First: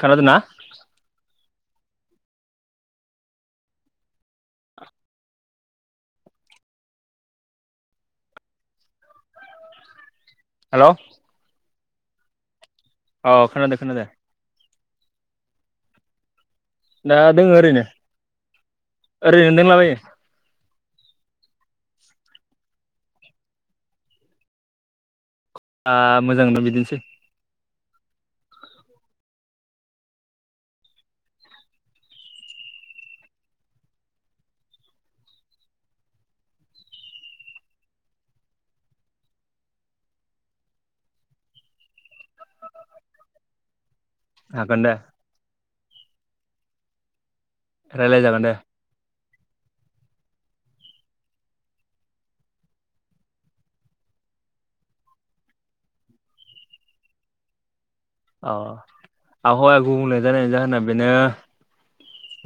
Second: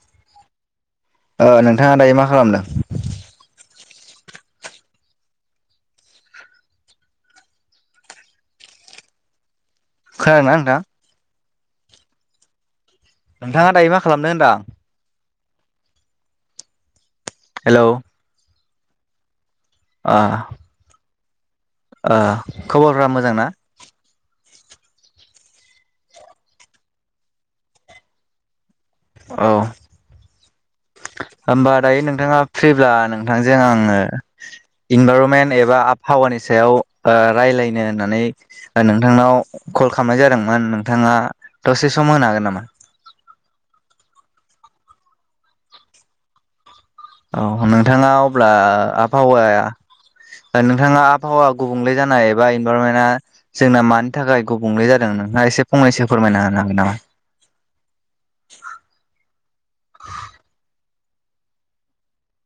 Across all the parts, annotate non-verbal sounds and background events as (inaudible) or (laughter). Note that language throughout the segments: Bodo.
खानादों ना? नोंथाङा दायो मा खालामदों? खोनादोंना नोंथां हेल'? अ नोंथाङा खोनादों दायो मा खोनादों खालामदों होनदां? दा दोङ ओरैनो हेलौ ओरैनो दोंलाबायो। अह। खबरफ्रा मोजां ना? मोजां ना बिदिनोसै। औ। होमबा दायो नोंथाङा फ्रिब्ला नोंथांजों आङो इनभाइरनमेन्ट एबा आबहावानि सायाव रायलायनो होननानै नोंथांनाव कल खालामनाय जादोंमोन नोंथाङा दसे सम होनो हागोन नामा? हागोन दे। औ नोंथाङा रायलायजागोन अब्ला दे आबहावाया नोंथाङा आबहावा गुबुंले जानाय एबा इनभारमेन्टा जोंना मानि थाखाय गुबुंले जादों नोंहा एसे फंनैसो फोरमायना होनो हागोन नामा? अ आबहावाया गुबुंले जानायनि जाहोना बेनो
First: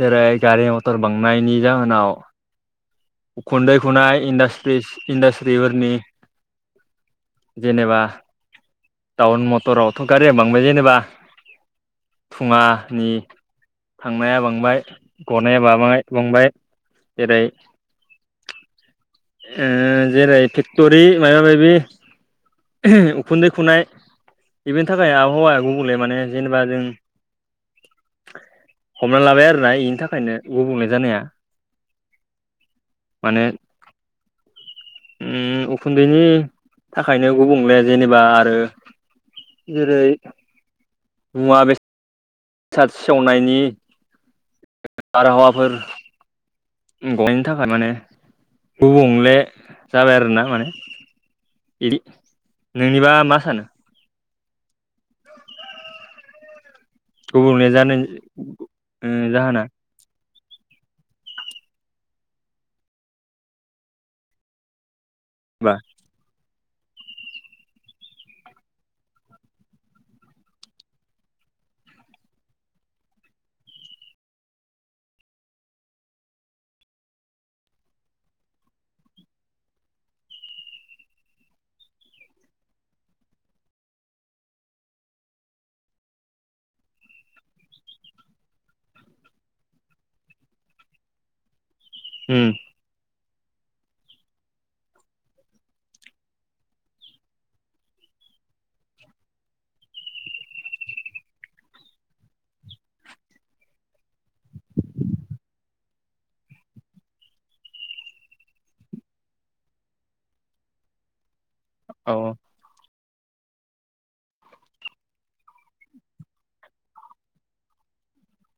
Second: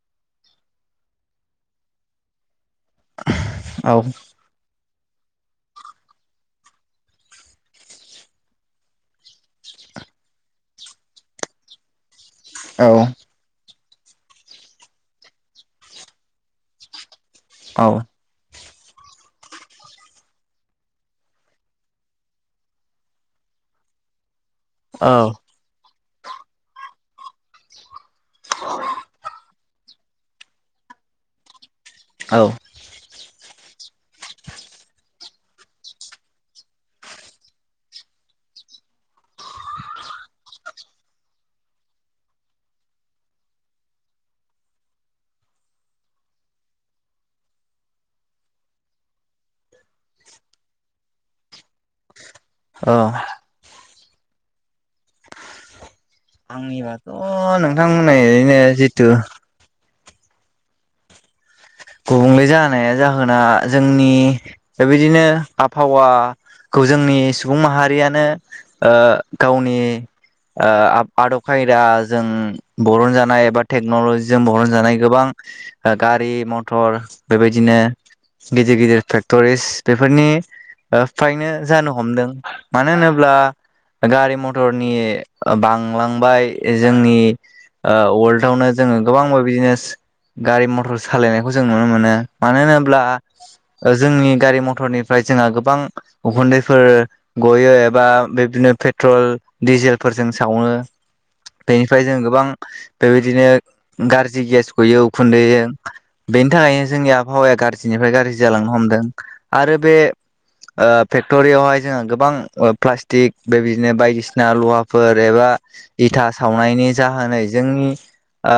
जेरै गारि मथर बांनायनायनि जाहोनाव खुन्दै खुनाय औ इास्ट्रि इन्डास्ट्रिफोरनि जेनेबा टाउन मटरावथ' गारि बांद्राय जेनेबा फुङानि औ थांनाया बांबाय गनाया बांबाय जेरै औ ओ जेरै फेक्ट'रि मायबा माबि उखुन्दै खुनाय बेफोरनि थाखाय औ आबहावाया गुबले माने जेनेबा जों हमना लाबाय आरो। फ्राय बेनि थाखायनो गुबुंले जानाया। औ। माने उम उखुन्दैनि थाखायनो गुबुंले जेनेबा आरो जेरै मुवा बेसाद बेसाद सेवनायनि बारहावाफोर गनायनि थाखाय माने गुबुंले जाबाय आरोना माने। बिदि औ नोंनिबा मा सानो? (inaudible) आंनिबाथ' गुबुंले जानाय नोंथांमोना ओरैनो जिथु ओ जाहोना गुबुंले जानाया जाहोना जोंनि बेबायदिनो बा आबहावा खौ जोंनि सुबुं माहारियानो ओ गावनि। आदब खायदा जों बरनजानाय एबा टेक्न'ल'जिजों बरन जानाय गोबां गारि म मटर बेबायदिनो गिदिर गिदिर फेक्ट'रिस बेफोरनि ओ फ्रायनो जानो हमदों मानो होनोब्ला। गारि मथरनि बांलांबाय जोंनि वर्ल्डआवनो जोंङो गोबां बिदिनो गारि मथर सालायनाय खौ जों नुनो मोनो। उम मानो होनोब्ला जोंनि गारि मथरनिफ्राय जोंहा गोबां उखुन्दैफोर गयो एबा बिदिनो पेट्रल डिजेलफोरजों सावो। बेनिफ्राय जों गोबां बेबायदिनो गाज्रि गेस गयो उखुन्दैजों। बेनि थाखायनो जोंनि आबहावाया गाज्रिनिफ्राय गाज्रि जालांनो हमदों आरो बे फेक्ट'रियावहाय जोंङो औ गोबां प्लास थिग बेबायदिनो बायदिसिना लहाफोर एबा इथा सावनायनि जाहोनैजों ओ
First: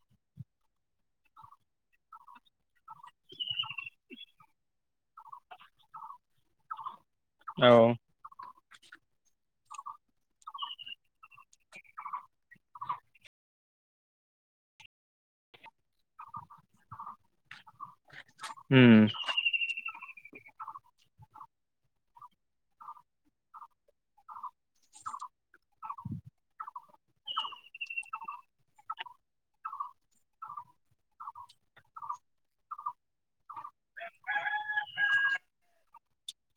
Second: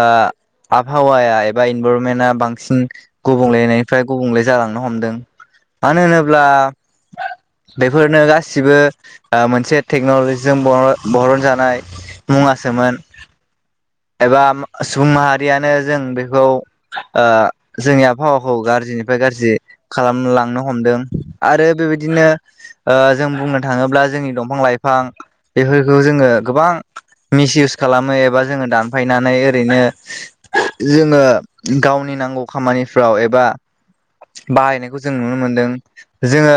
आबहावाया एबा इनभारनमेन्टआ बां सिन गुबुंलेनिफ्राय गुबुंले जालांनो हमदों। मानो होनोब्ला औ बेफोरनो गासिबो मोनसे टेक्न'लजिजों बर-बरन जानाय मुङासोमोन। एबा सुबुं माहारियानो जों बेखौ ओ जोंनि आबहावाखौ उम गाज्रिनिफ्राय गाज्रि खालामलांनो हमदों आरो बेबायदिनो ओ जों बुंनो थांङोब्ला जोंनि दंफां लाइफां बेफोरखौ जोंङो गोबां मिस इउस खालामो एबा जोंङो दानफायनानै ओरैनो जोंङो गावनि नांगौ खामानिफ्राव एबा बाहायनायखौ जों नुनो मोनदों जोंङो।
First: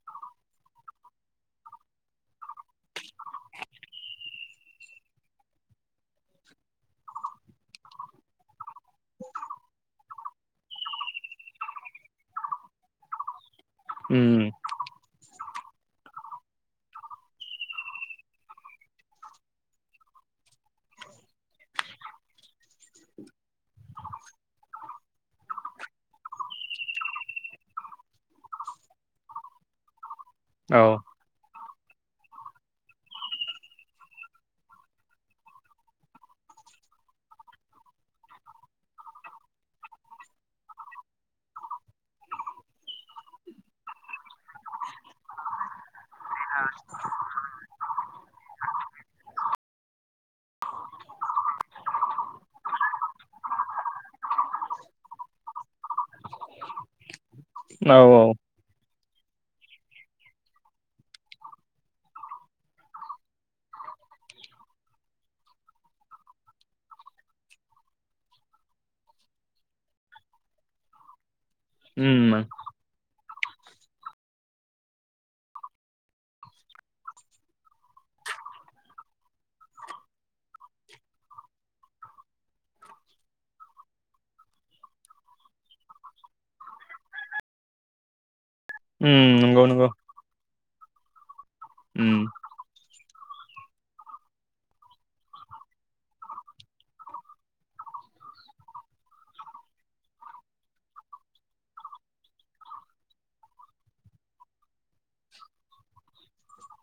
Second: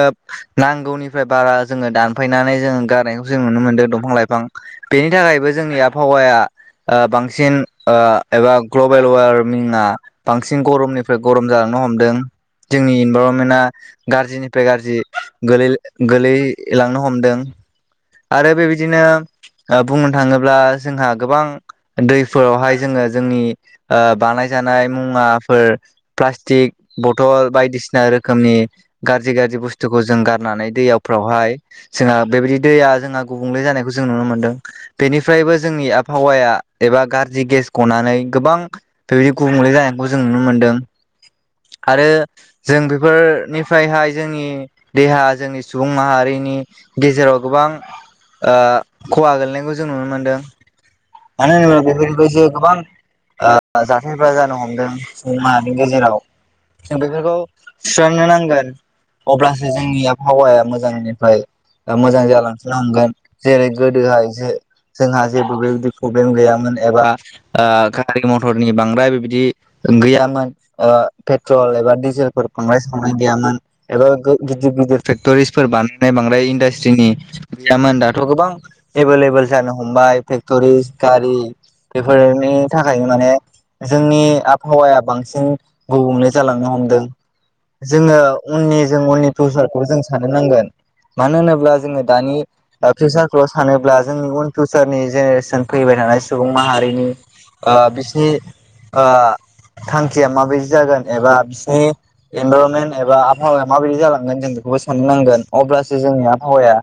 नांगौनिफ्राय बारा जोंङो दानफायनानै जोंङो गारनायखौ जों नुनो मोन्दों दंफां लाइफां। बेनि थाखायबो जोंनि आबहावाया। ओ बांसिन एबा ग्लबेल वारमिंआ सिन गरमनिफ्राय गरम जालांनो हमदों। जोंनि इनभारनमेन्टआ उम गाज्रिनिफ्राय गाज्रि गोलै-गोलैलांनो हमदों। आरो बेबायदिनो बुंनो थांङोब्ला जोंहा गोबां दैफोरावहाय जोंङो जोंनि ओ बानायजानाय मुवाफोर प्लास्टिक बथल बायदिसिना रोखोमनि गाज्रि गाज्रि बुस थुखौ जों गारनानै औ दैयावफ्रावहाय जोंहा बेबायदि दैया जोंहा गुबुंले जानायखौ जों नुनो मोनदों। बेनिफ्रायबो जोंनि आबहावाया एबा गाज्रि गेस गनानै गोबां। बेबायदि गुबुंले जानायखौ जों नुनो मोनदों। आरो जों बेफोरनिफ्रायहाय जोंनि देहा जोंनि सुबुं माहारिनि गेजेराव गोबां ओ खहा गोलैनायखौ जों नुनो मोनदों। मानो होनोब्ला बेफोरबायदि गोबां ओ जाथायफोरा जानो हमदों सुबुंमाहारिनि गेजेराव जों बेफोरखौ औ औ सुस्रांनो नांगोन, अब्लासो जोंनि आबहावाया मोजांनिफ्राय मोजां मोजां जालांफिननो हमगोन। जेरै गोदोहाय जे जोंहा जेबो बेबायदि प्रब्लेम गैयामोन एबा गारि मथरनि बांद्राय बेबायदि गैयामोन, ओ पेट्रल एबा उम डिजेलफोर उम बांद्राय सावनाय गैयामोन। एबा गिदिर गिदिर फेक्ट'रिसफोर बानायनानै बांद्राय इदा स्थ्रिनि गैयामोन दाथ' गोबां एबे लेबोल जानो हमबाय फेक्टरि गारि बेफोरनि थाखाय माने जोंनि आबहावाया बांसिन गुबुंले जालांनो हमदों। जोंङो उननि जों उननि नंगौ फिउसारखौ नंगौ जों सानहर नांगोन। मानो होनोब्ला जोंङो उम दानि फिउसारखौ सानोब्ला जोंनि उन फिउचारनि जेनेरेसन फैबाय थानाय सुबुं माहारिनि ओ बिसिनि ओ थांखिया माबायदि जागोन एबा बिसनि इनभारनमेन्ट एबा आबहावाया माबायदि जालांगोन जों बेखौबो साननो नांगोन अब्लासो जोंनि आबहावाया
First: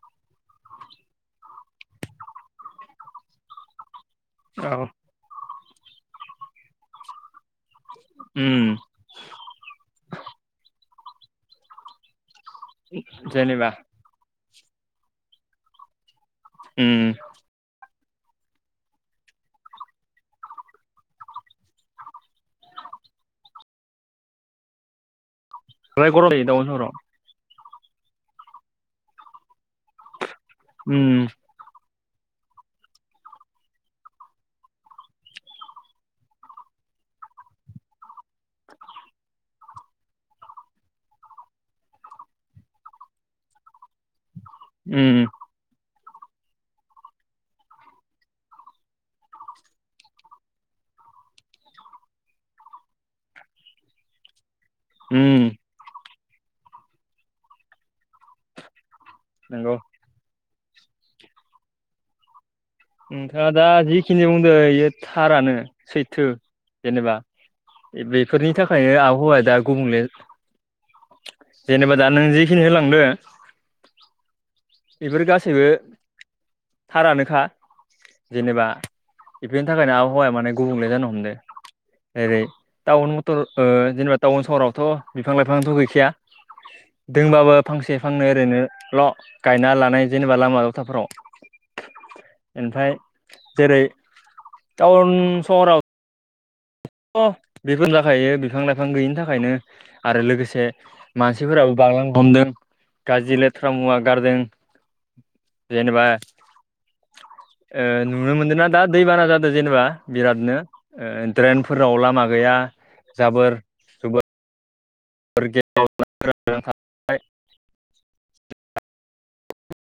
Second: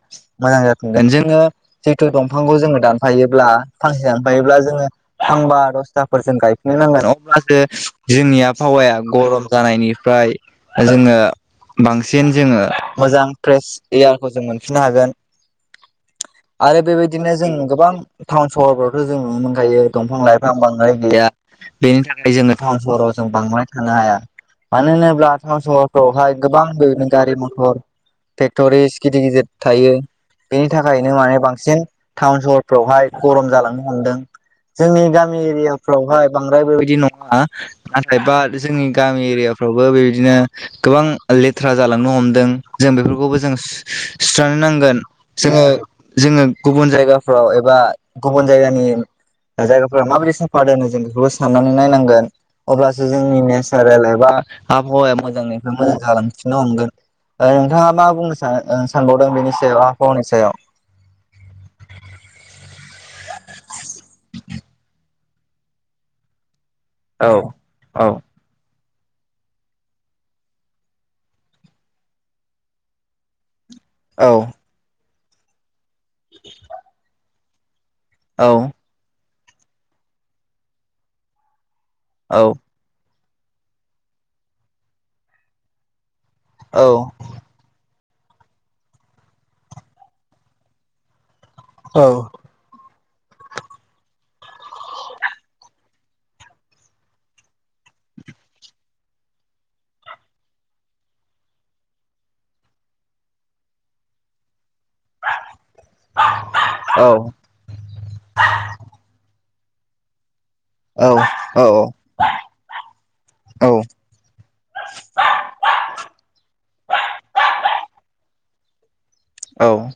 मोजां जाफिनगोन। जोङो जिहेथु दंफांखौ जोङो दानफायोब्ला फांसे दानफायोब्ला जोङो औ फांबा दसथाफोरजों गायफिननो नांगोन अब्लासो जोंनि उम आबहावाया गरम जानायनि फ्राय जोङो बांसिन जोङो मोजां फ्रेस जेनेबा एयार खौ जों मोनफिननो हागोन आरो उम बेबायदिनो जों गोबां टाउन सहरफोरावथ' जों नुनो मोनखायो दंफां लाइफां बांद्राय गैया बेनि थाखाय जोङो टाउन सहराव जों बांद्राय थानो हाया। मानो होनोब्ला टाउन बांद्राय गरम सहरफ्रावहाय जायो गोबां टाउन सहराव बेनो गारि मथर फेक्ट'रिस गिदिर गिदिर थायो बेनि थाखायनो उम माने बांसिन टाउन सहरफ्रावहाय गरम जालांनो हमदों जोंनि गामि एरियाफ्रावहाय बांद्राय बेबायदि नङा नाथाय बा जोंनि गामि एरियाफ्रावबो बेबादिनो गोबां लेथ्रा जालांनो हमदों जों बेफोरखौबो जों सुस्रानो नांगोन उम जोङो जोङो गुबुन जायगाफ्राव एबा गुबुन जायगानि दा जायगाफोरा माबायदि साफा दोनो जों बेखौबो साननानै नायनांगोन अब्लासो जोंनि नेसारेल एबा आबहावाया उम मोजांनिफ्राय मोजां जालांफिननो हमगोन नोंथाङा मा बुंनो सान सानबावदों बेनि नंगौ सायाव आबहावानि सायाव नोंथाङा दा जिखिनि बुंदों बे थारानो सैथो जेनेबा औ औ बेफोरनि थाखायनो आबहावाया दा गुबुंले जेनेबा दा नों जिखिनि होनलांदो औ बेफोर गासैबो थारानोखा औ जेनेबा बेफोरनि थाखायनो आबहावाया माने गुबुंले जानो हमदों ओरै औ टाउन मथर जेनेबा टाउन सहरावथ' बिफां लाइफांथ' गैखाया औ दोंबाबो फांसे फांनै ओरैनोल' गायना लानाय जेनेबा लामा लथाफोराव औ ओमफ्राय जेरै टाउन सहराव बेफोरनो जाखायो बिफां लाइफां गैयिनि थाखायनो आरो लोगोसे मानसिफोराबो बांलांनो हमदों गाज्रि लेथ्रा मुवा गारदों जेनेबा औ नुनो मोनदों ना दा दैबाना जादों जेनेबा बिरादनो औ औ फोराव लामा गैया जाबोर औ आरो ग (unintelligible) ग थ (unintelligible) औ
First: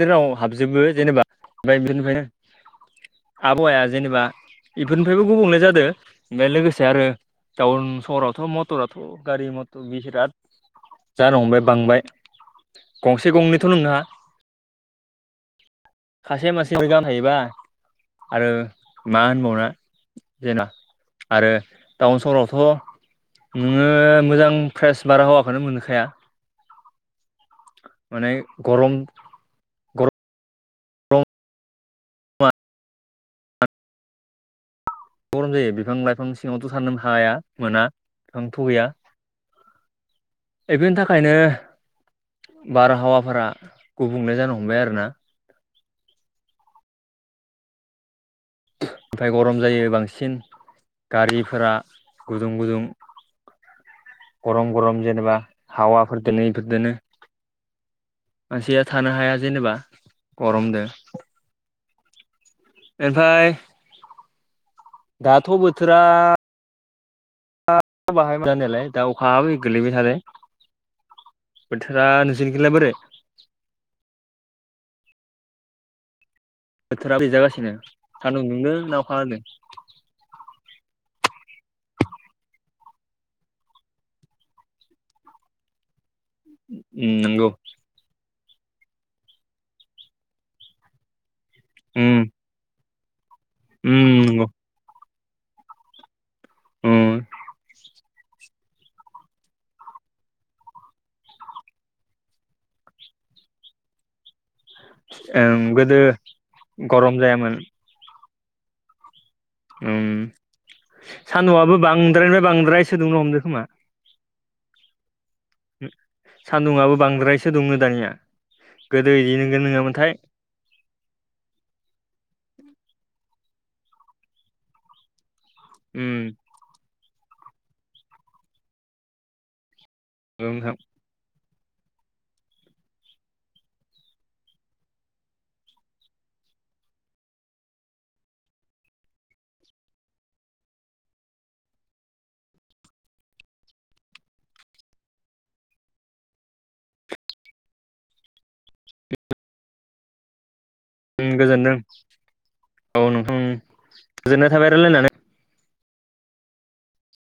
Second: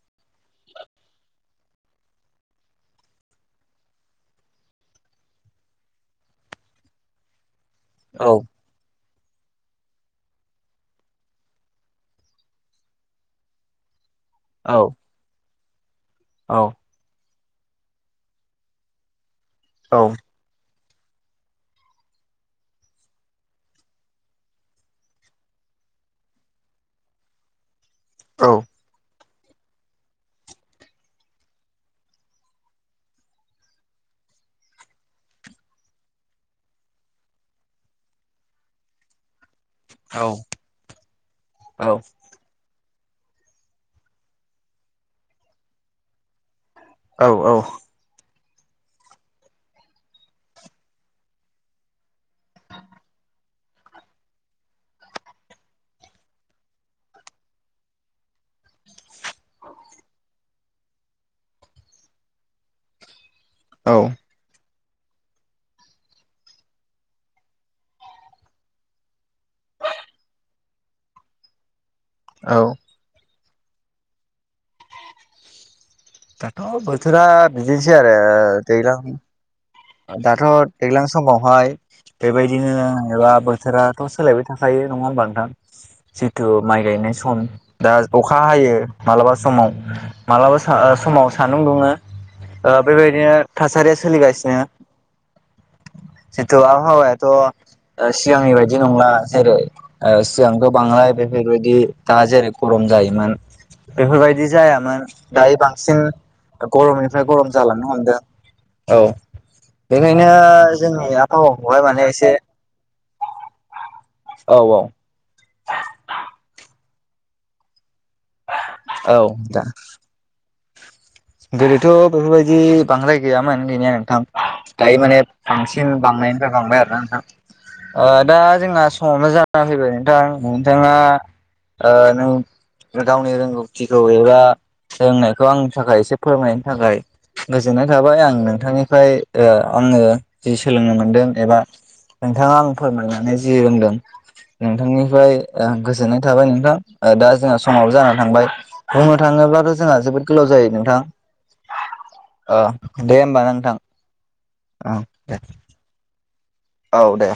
जेराव हाबजोबो जेनेबा ओमफ्राय बिसनिफ्रायनो आबहावाया जेनेबा बेफोरनिफ्रायबो गुबुंले जादों ओमफ्राय लोगोसे आरो टाउन सहरावथ' म मटराथ' गारि मथर बिराद जानो हमबाय बांबाय गंसे गंनैथ' नोंङा औ सासे मासे रोगान थायोबा आरो मा होनबावना औ जेना आरो टाउन सहरावथ' नोङो मोजां फ्रेस बारहावाखौनो मोनखाया माने गरम बा गरम जायो बिफां लाइफां सिङावथ' साननो हाया मोना बिफां थ' गैया बे बेनि थाखायनो बारहावाफोरा गुबुंले जानो हमबाय आरोना औ औ ओमफफ्राय गरम जायो बांसिन गारिफोरा गुदुं गुदुं गरम गरम जेनेबा हावाफोरदोंनो इफोरदोंनो मानसिया थानो हाया जेनेबा गरमजों बेनिफ्राय औ दाथ' बोथोरा बाहाय मोन नालाय दा अखायाबो गोलैबाय थादों बोथोरा औ नुजनिखलाय बोरै औ बोथोरा बोरै जागासिनो बिदिनोसै आरो सान्दुं दुंदों दैलां (unintelligible) दाथ' दैेग्लां समावहाय बेबायदिनोबा बोथोराथ' सोलायबाय थाखायो नङा होमबा नोंथां? जितु माइ उम गायनाय सम नंगौ दा अखा हायो मालाबा समाव मालाबा समाव सान्दुं दुङो उम बेबायदिनो उम थासारिया नंगौ सोलिगासिनो जितु उम आबहावायाथ' सिगांनि बायदि नंला जेरै ओ सिगांथ' बांलाय बेफोरबायदि दा जेरै गरम जायोमोन। बेफोरबायदि जायामोन। दायो ओं गोदो बांसिन गरमनिफ्राय गरम जालांनो हमदों औ उम बेखायनो जोंनि सान्दुंआबो आबहावाखौहाय माने एसे बांद्रायनिफ्राय बांद्रायसो दुंनो औ औ सान्दुङाबो बांद्रायसो दुङो दानिया गोदो औ इदि दा नगोन नङा मोनथाय गोदोथ' बेफोरबायदि बांद्राय गैयामोन गैनाया नोंथां दायो माने बांसिन उम बांनायनिफ्राय बांबाय आरोना नोंथां दा जोंना समाव मोजां (unintelligible) बाय नोंथां नंगौ नोंथां नोंथाङा नों गावनि रोंगौथिखौ एबा रोंनायखौ आंनि थाखाय एसे फोरमायनो थाखाय गोजोननाय थाबाय आं नोंथांनिफ्राय आङो जि सोलोंनो मोनदों एबा नोंथाङा आं फोरमायनानै जि बुंदों नोंथांनिफ्राय गोजोननाय थाबाय नोंथां दा जोंहा समाव जा थांबाय बुंनो थाङोब्लाथ' जोंहा जोबोद गोलाव जायो नोंथां गोजोनदों ओ औ दे नों गोजोननाय थाबाय रलायनानै द औ दे